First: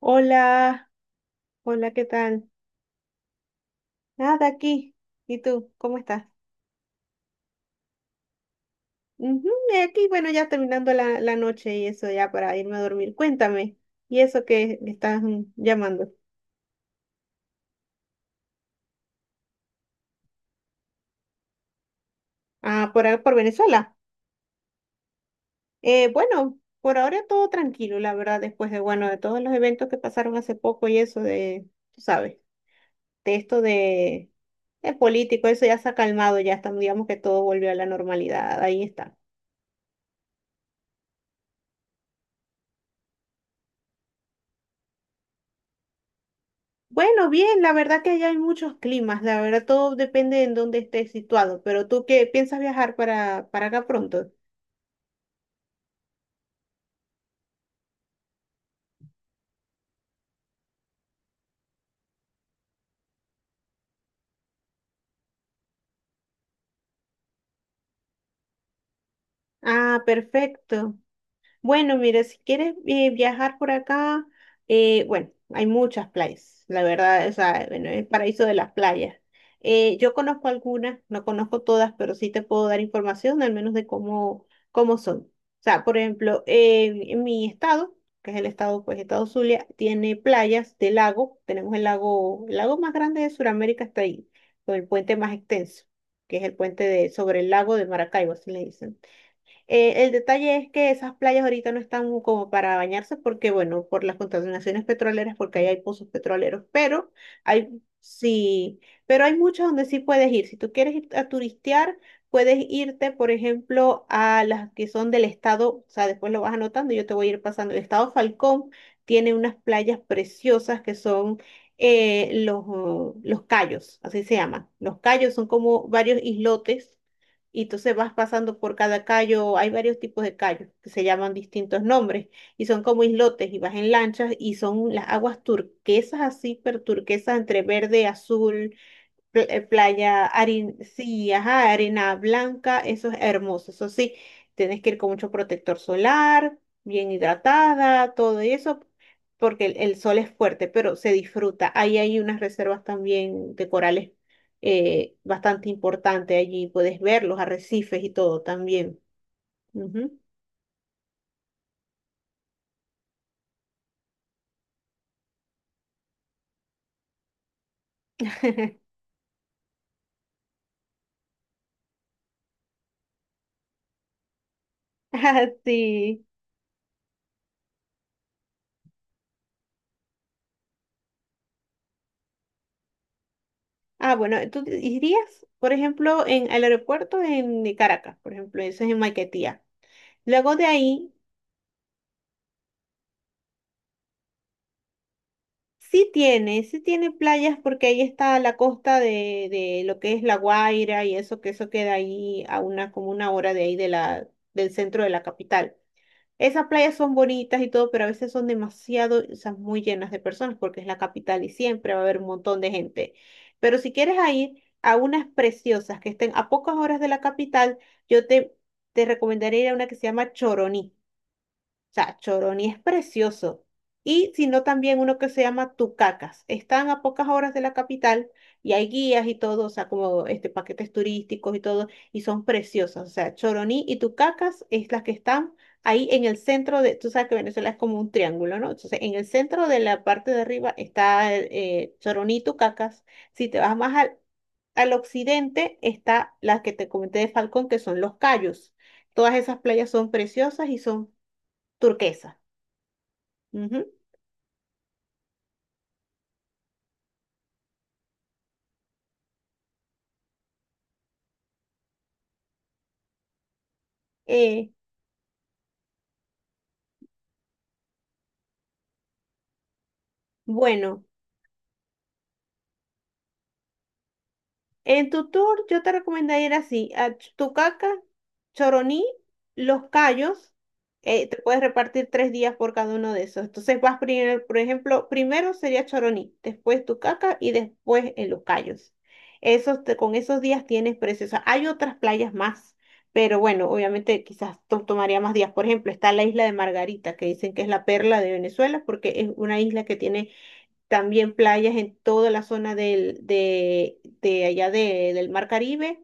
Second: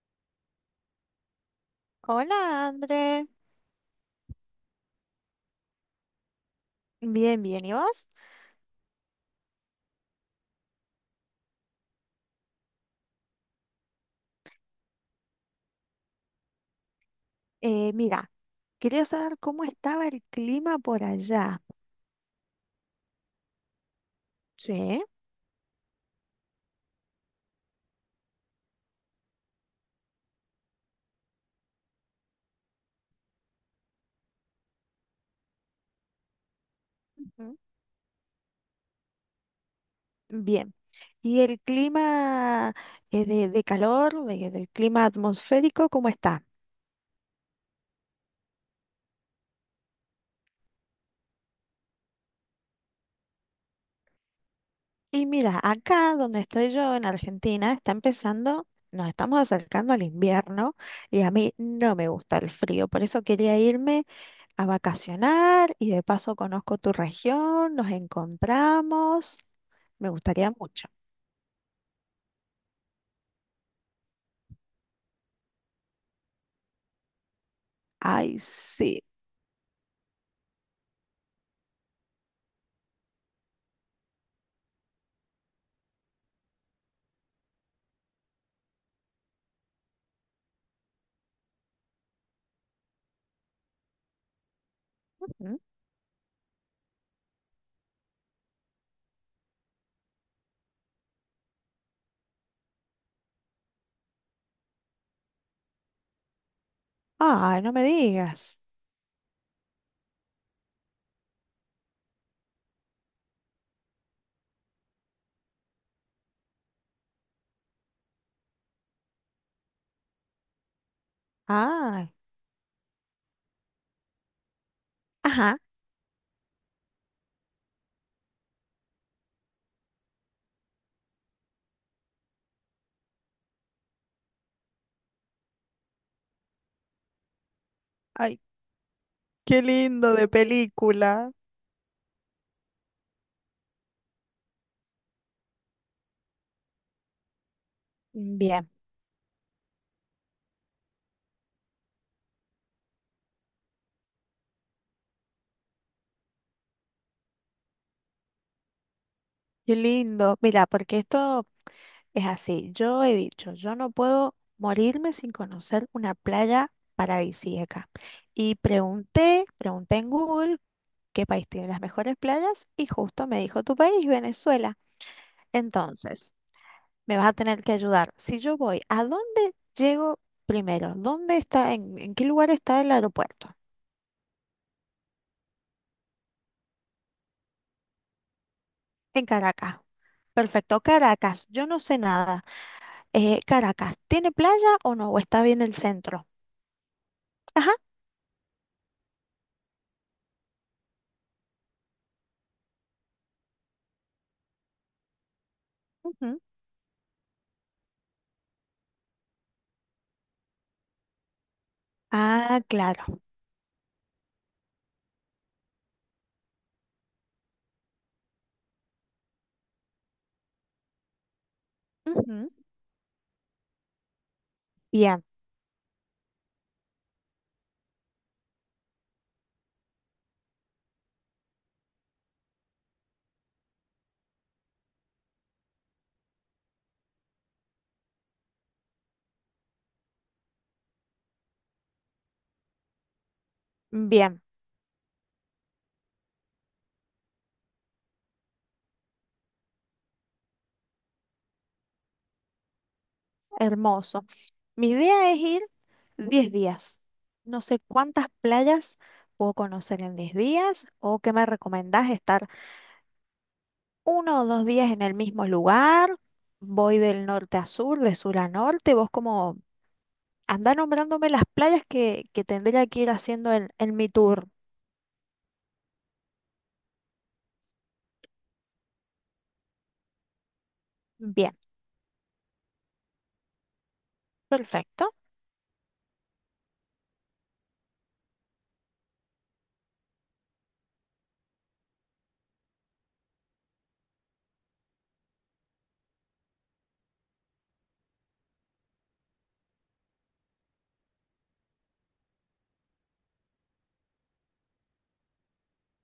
Hola, hola, ¿qué tal? Hola, André. Nada, aquí. ¿Y tú? ¿Cómo estás? Bien, bien. ¿Y vos? Ujú, aquí, bueno, ya terminando la noche y eso ya para irme a dormir. Cuéntame, ¿y eso que estás llamando? Eh, mira, quería saber cómo estaba el clima por allá. Ah, por, por Venezuela. Sí. Bueno, por ahora todo tranquilo, la verdad, después de, bueno, de todos los eventos que pasaron hace poco y eso de, tú sabes, de esto de, de político, eso ya se ha calmado, ya estamos, digamos que todo Ujú. volvió a la normalidad, ahí está. Bien. ¿Y el clima de calor, del clima atmosférico, cómo está? Bueno, bien, la verdad que allá hay muchos climas, la verdad todo depende de en dónde estés situado, pero tú qué piensas viajar para acá pronto. Y mira, acá donde estoy yo, en Argentina, está empezando, nos estamos acercando al invierno y a mí no me gusta el frío, por eso quería irme a vacacionar y de paso conozco tu región, nos encontramos, Ah, me gustaría mucho. perfecto. Bueno, mira, si quieres viajar por acá, bueno, hay muchas playas, la verdad, o sea, bueno, es el Ay, paraíso de las sí. playas. Yo conozco algunas, no conozco todas, pero sí te puedo dar información al menos de cómo son. O sea, por ejemplo, en mi estado, que es el estado, pues, estado Zulia, tiene playas de lago, tenemos el lago más grande de Sudamérica está ahí, con el puente más Ujú. extenso, que es el puente de, sobre el lago de Maracaibo, así le dicen. El detalle es que esas playas ahorita no están como para bañarse porque, bueno, por las contaminaciones petroleras, porque ahí hay pozos petroleros, pero Ay, no hay, me digas. sí, pero hay muchas donde sí puedes ir. Si tú quieres ir a turistear, puedes irte, por ejemplo, a las que son del estado, o sea, después lo vas anotando, yo te voy a ir pasando. El estado Falcón tiene unas playas preciosas que son Ay, los cayos, así se llaman. Los cayos son ajá. como varios islotes y entonces vas pasando por cada callo, hay varios tipos de callos que se llaman distintos nombres y son como islotes y vas en lanchas y son las aguas turquesas así, pero turquesas entre verde, Ay, azul, qué lindo, playa, de harina, película. sí, ajá, arena blanca, eso es hermoso, eso sí, tienes que ir con mucho protector solar, bien hidratada, todo Bien, eso, porque el sol es fuerte, pero se disfruta. Ahí hay unas reservas también de corales bastante importantes, allí puedes ver los arrecifes y todo también. qué Ujú. lindo. Mira, porque esto es así. Yo he dicho, yo no puedo morirme sin conocer una playa paradisíaca. Y pregunté en Google qué país tiene las mejores playas y justo me dijo tu país, Venezuela. Ah, sí. Entonces, me vas a tener que ayudar. Si yo voy, ¿a dónde llego primero? ¿Dónde está, en qué lugar está el aeropuerto? Ah, bueno, ¿tú irías, por ejemplo, en el aeropuerto en de Caracas, por ejemplo, eso es en En Maiquetía. Caracas. Luego de Perfecto, ahí Caracas, yo no sé nada. Caracas, ¿tiene playa o no? ¿O está bien el sí centro? tiene, sí tiene playas Ajá. porque ahí está la costa de lo que es La Guaira y eso, que eso queda ahí a una, como una hora de ahí de la, del centro de la capital. Ujú. Esas playas son bonitas y todo, pero a veces son demasiado, o sea, muy llenas de personas porque es la capital y siempre va a haber un montón Ah, de gente. claro. Pero si quieres a ir a unas preciosas que estén a pocas horas de la capital, yo te, te recomendaría ir a una que se llama Choroní. O sea, Ujú. Choroní es precioso. Y sino también uno Bien, que se llama Tucacas. Están a pocas horas de la capital y hay guías y todo, o sea, como este, paquetes turísticos y todo, y son preciosas. O sea, Choroní y Tucacas es las que están ahí en el centro de, tú sabes que Venezuela es como un triángulo, ¿no? Entonces, en el centro de la parte de arriba está Choroní y Tucacas. Si te vas más bien, al occidente está la que te comenté de Falcón, que son los Cayos. Todas esas playas son preciosas y son turquesa. Ujú. hermoso. Mi idea es ir 10 días. No sé cuántas playas puedo conocer en 10 días o qué me recomendás estar uno o dos Eh, días en el mismo lugar, voy del norte a sur, de sur a norte, vos como andá bueno, nombrándome las playas que tendría que ir haciendo en mi tour. en tu tour yo te recomendaría ir así, a Tucaca, Choroní, Los Cayos, te Bien, puedes repartir tres días por cada uno de esos. Entonces vas primero, por ejemplo, perfecto. primero sería Choroní, después Tucaca y después en Los Cayos. Esos, con esos días tienes precios. Hay otras playas más, pero bueno, obviamente quizás tomaría más días. Por ejemplo, está la isla de Margarita, que dicen que es la perla de Venezuela porque es una isla que tiene también playas en toda la zona del, de allá del Mar Caribe,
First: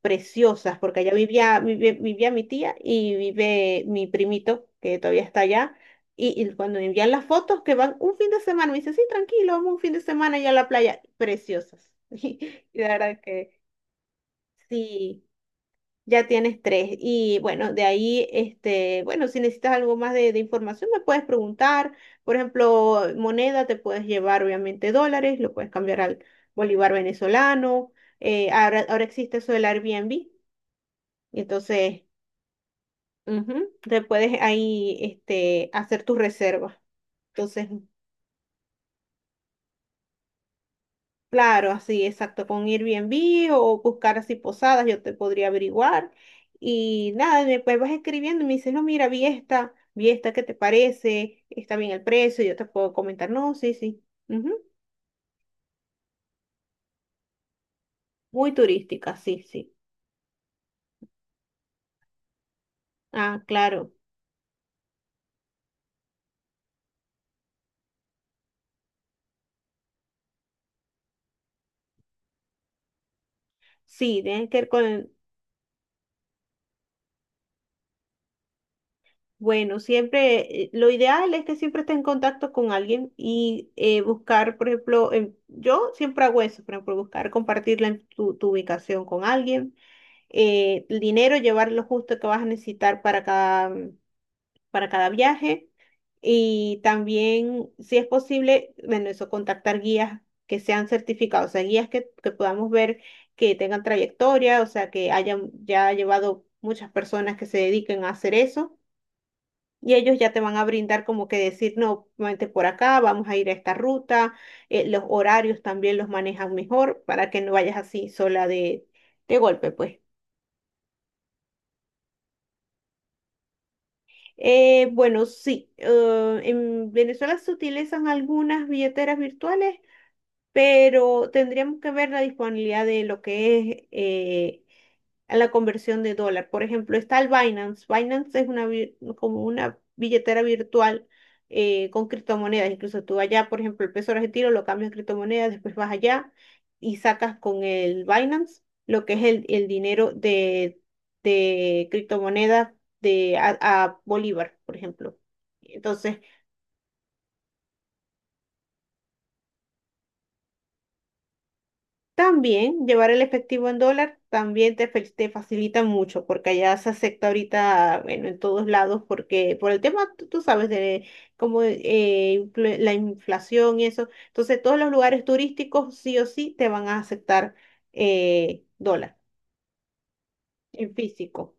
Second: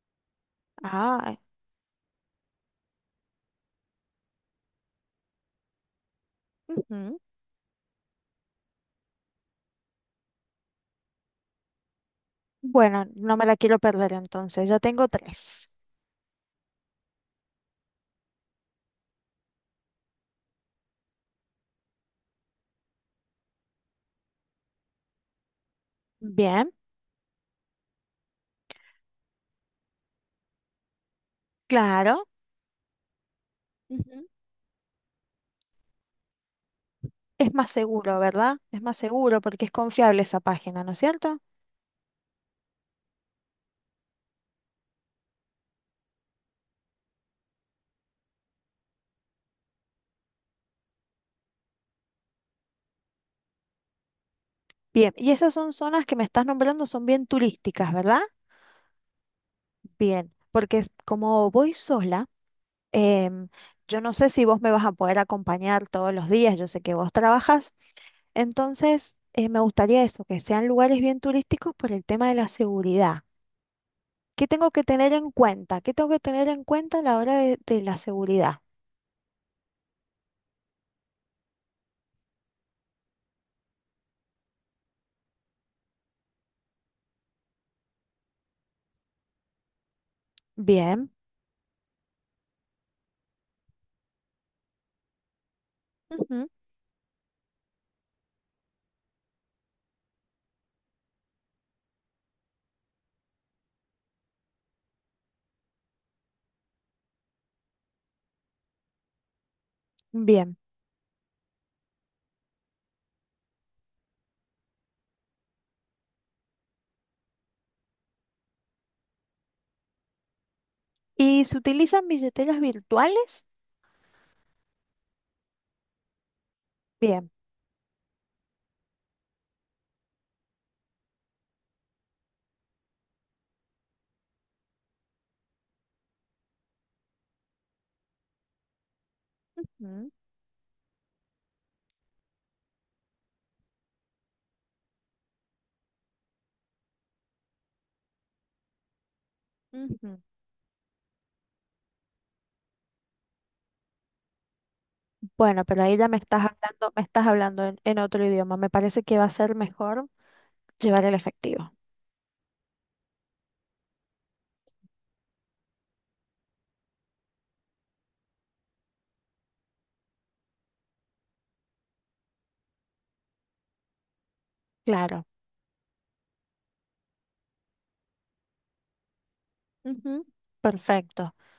preciosas, porque allá Ah, vivía, mi tía y vive mi primito, que todavía está allá. Y cuando me envían ujú. las fotos, que van un fin de semana, me dice, sí, tranquilo, vamos un fin de semana allá a la playa, preciosas. Y la Bueno, verdad no me que la quiero perder entonces, ya tengo sí. tres. Ya tienes tres. Y bueno, de ahí, este, bueno, si necesitas algo más de información, me puedes preguntar. Por ejemplo, moneda, te puedes llevar obviamente dólares, lo puedes cambiar al Bien, bolívar venezolano. Ahora existe eso del Airbnb. Entonces, claro. ujú, te Ujú. puedes ahí, este, hacer tus reservas. Es más Entonces, seguro, ¿verdad? Es más seguro porque es confiable esa página, ¿no es cierto? claro, así, exacto, con Airbnb o buscar así posadas, yo te podría averiguar. Y nada, después vas escribiendo y me dices, no, mira, vi esta, ¿qué te parece? Está bien el precio, yo te puedo comentar, no, sí, sí. Ujú, Bien, ¿y esas son zonas que me estás nombrando, son bien turísticas, ¿verdad? muy turística, sí, sí. Bien, porque como voy sola, Ah, em, claro, yo no sé si vos me vas a poder acompañar todos los días, yo sé que vos trabajas, entonces me gustaría eso, que sean lugares bien turísticos por el tema de la seguridad. sí, ¿Qué tiene que ver tengo que con, tener en cuenta? ¿Qué tengo que tener en cuenta a la hora de la seguridad? bueno, siempre, lo ideal es que siempre estés en contacto con alguien y buscar, por ejemplo, yo siempre hago eso, por ejemplo, buscar compartir tu ubicación con alguien, el Bien, dinero, llevar lo justo que vas a necesitar para cada viaje. ujú, Y también, si es posible, bueno, eso, contactar guías que sean certificados, o sea, guías que podamos ver que tengan trayectoria, o sea, que hayan ya llevado muchas personas que se dediquen a hacer eso. Y ellos ya te van bien. a brindar como que decir, no, vente por acá, vamos a ir a esta ruta. Los horarios también los manejan mejor para que no vayas así sola de golpe, pues. ¿Y se utilizan billeteras virtuales? Bueno, sí, en Bien. Venezuela se utilizan algunas billeteras virtuales, pero tendríamos que ver la disponibilidad de lo que es la conversión de dólar. Por ejemplo, está el Binance. Binance es una, como una Ujú, billetera virtual con criptomonedas. Incluso tú allá, por ejemplo, el peso argentino lo cambias a criptomonedas, después vas allá y sacas con el Binance lo que es el dinero ujú. De criptomonedas de, a Bolívar, por ejemplo. Bueno, pero ahí ya Entonces, me estás hablando en otro idioma. Me parece que va a ser mejor llevar el efectivo. también llevar el efectivo en dólar también te, te facilita mucho porque allá se acepta ahorita, bueno, en todos lados porque por el tema, tú sabes, de cómo la inflación y eso. Entonces, todos los lugares Claro. turísticos sí o sí te van a aceptar dólar Ujú. en Perfecto, físico.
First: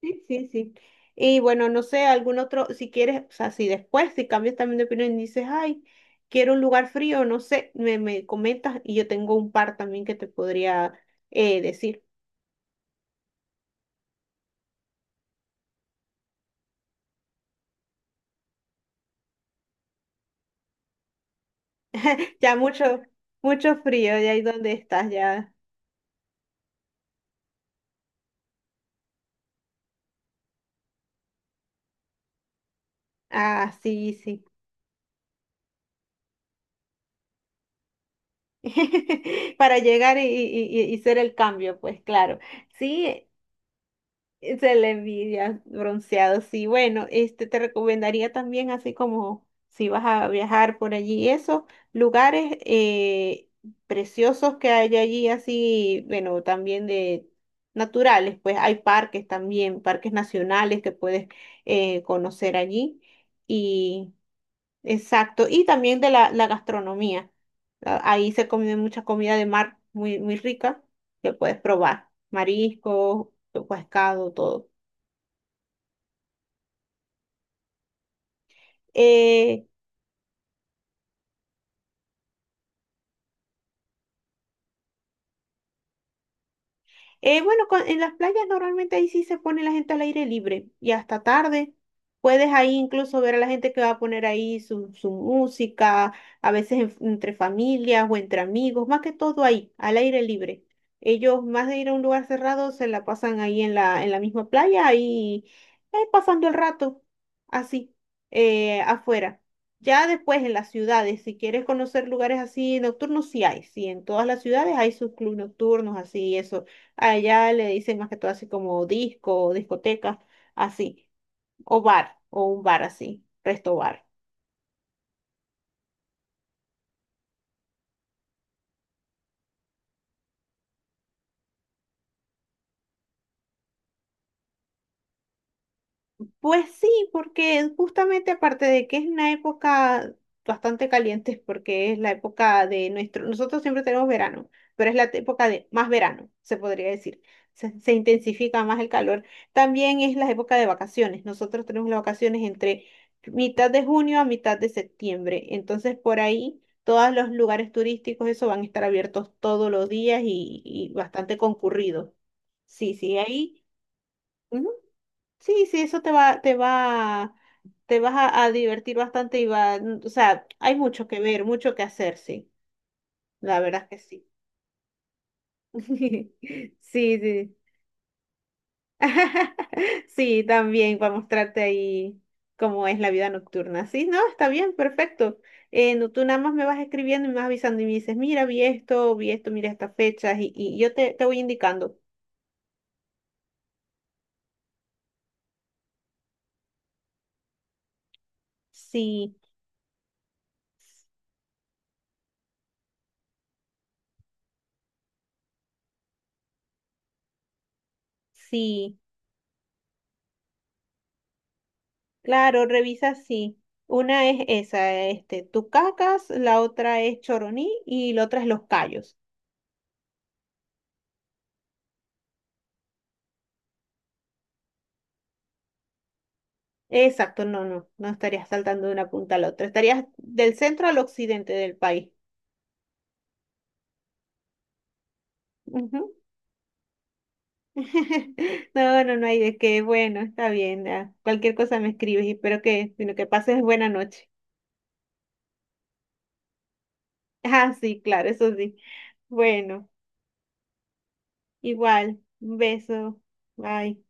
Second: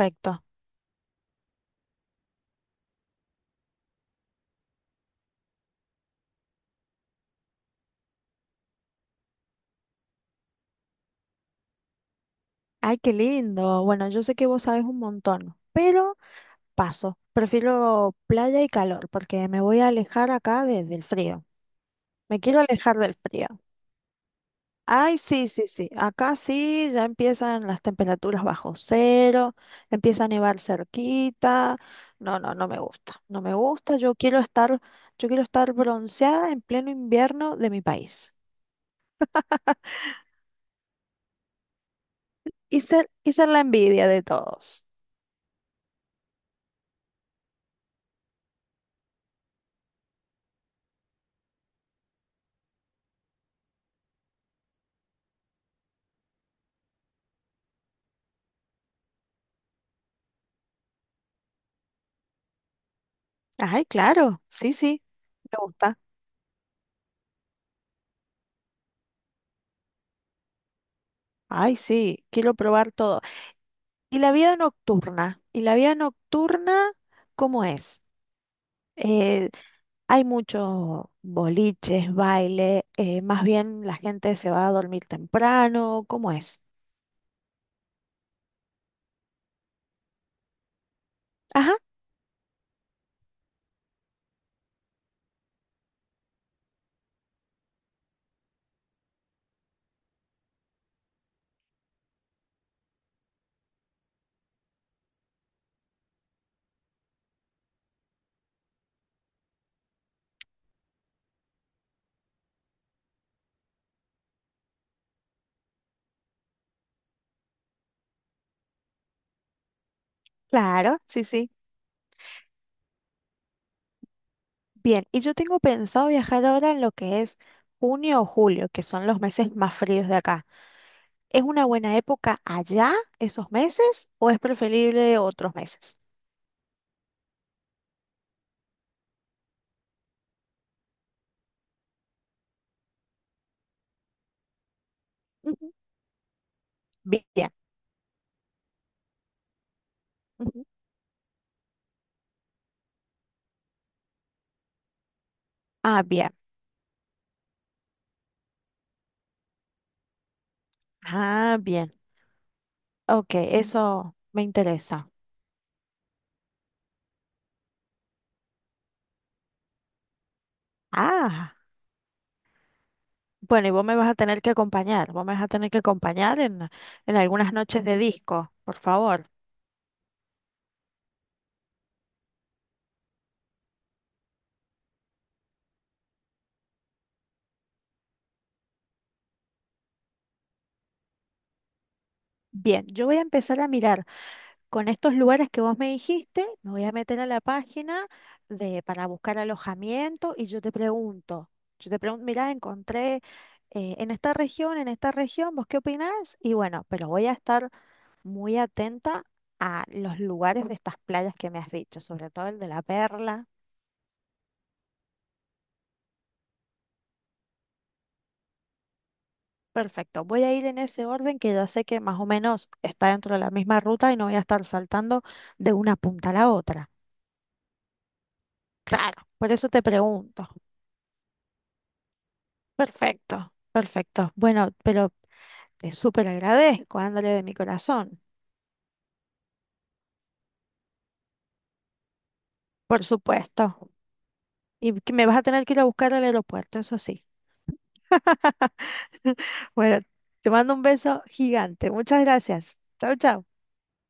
Sí, sí, sí. Y bueno, no sé, algún otro, si quieres, o sea, si después, si cambias también de opinión y dices, ay, quiero un lugar frío, no sé, me comentas y yo tengo un par también que te podría decir. Ay, qué lindo. Bueno, yo sé que vos sabes un montón, pero paso. Prefiero playa y calor porque me voy a alejar acá del frío. Me Ya quiero alejar mucho, del frío. mucho frío, ya ahí donde estás, Ay, sí, ya. sí, sí. Acá sí, ya empiezan las temperaturas bajo cero, empieza a nevar cerquita. No, no, no me gusta. No me Ah, gusta. sí, sí. Yo quiero estar bronceada en pleno invierno de mi país. Para llegar y ser el cambio, pues claro. Sí, y ser la envidia de se todos. le envidia bronceado, sí. Bueno, este te recomendaría también, así como si vas a viajar por allí, esos lugares preciosos que hay allí, así, bueno, también de naturales, pues hay parques también, parques nacionales que puedes conocer allí. Ay, Y claro, sí, sí, exacto, me y gusta. también de la gastronomía. Ahí se come mucha comida de mar muy, muy rica que puedes Ay, probar, sí, quiero probar todo. mariscos, ¿Y la pescado, vida todo. nocturna? ¿Y la vida nocturna cómo es? Eh, eh, Hay muchos boliches, baile, más bien la gente se va a dormir temprano, ¿cómo es? Bueno, en las playas normalmente ahí sí se pone la gente al aire libre y hasta tarde. Ajá, Puedes ahí incluso ver a la gente que va a poner ahí su música, a veces entre familias o entre amigos, más que todo ahí, al aire libre. Ellos, más de ir a un lugar cerrado, se la pasan ahí en en la misma playa, ahí pasando el rato, así, afuera. Ya después en las ciudades, si quieres conocer lugares así nocturnos, sí hay, sí, en todas las ciudades hay sus clubes nocturnos, así, eso allá le dicen más que todo así como disco, o discoteca, claro, así, sí, sí. o bar, o un bar así, resto bar. Bien, y yo tengo pensado viajar ahora en lo que es junio o julio, que son los meses más fríos de acá. ¿Es una buena época allá, esos meses, o es preferible otros meses? Pues sí, porque justamente aparte de que es una época bastante caliente, porque es la época de nuestro, nosotros siempre tenemos verano, pero es la época de Ujú, más verano, se podría decir. bien. Se intensifica más el calor. También es la época Ujú. de vacaciones. Nosotros tenemos las vacaciones entre mitad de junio a mitad de septiembre. Entonces, Ah, por bien. ahí, todos los lugares turísticos, eso van a estar abiertos todos los días y bastante Ah, bien. concurridos. Sí, sí, Ok, ahí. eso me interesa. Sí, sí, eso te vas a divertir bastante y va, o sea, hay mucho que ver, Ah. mucho que hacer, sí, la Bueno, y verdad vos es me que vas a sí. tener que acompañar, vos me vas a tener que acompañar en Sí, algunas sí. noches de disco, por favor. Sí, también para mostrarte ahí cómo es la vida nocturna. Sí, no, está bien, perfecto. No, tú nada más me vas escribiendo y me vas avisando y me dices, mira, vi esto, mira estas fechas y te voy indicando. Bien, yo voy a empezar a mirar con estos lugares que vos me dijiste, me voy a meter a la página de, para Sí, buscar alojamiento y yo te pregunto, mirá, encontré en esta región, ¿vos qué opinás? Y bueno, pero voy a estar muy sí. atenta a los lugares de estas playas que me has dicho, sobre todo el Claro, de La revisa Perla. sí. Una es esa, este, tú cacas, la otra es choroní y la otra es los callos. Perfecto, voy a ir en ese orden que ya sé que más o menos está dentro de la misma ruta y no voy a estar saltando de una punta a la otra. Exacto, no, no, no estarías saltando de una Claro, punta a la por otra, eso te estarías pregunto. del centro al occidente del país. Perfecto, perfecto. Bueno, pero te Ujú. súper agradezco, André, de mi corazón. No, no, no hay de qué, bueno, está bien, ya. Cualquier cosa me escribes y espero que, Por sino que pases buena supuesto. noche. Y que me vas a tener que ir a buscar al aeropuerto, eso sí. Ah, sí, claro, eso sí. Bueno, Bueno, te mando un beso gigante. igual, Muchas un gracias. Chao, beso, chao. bye.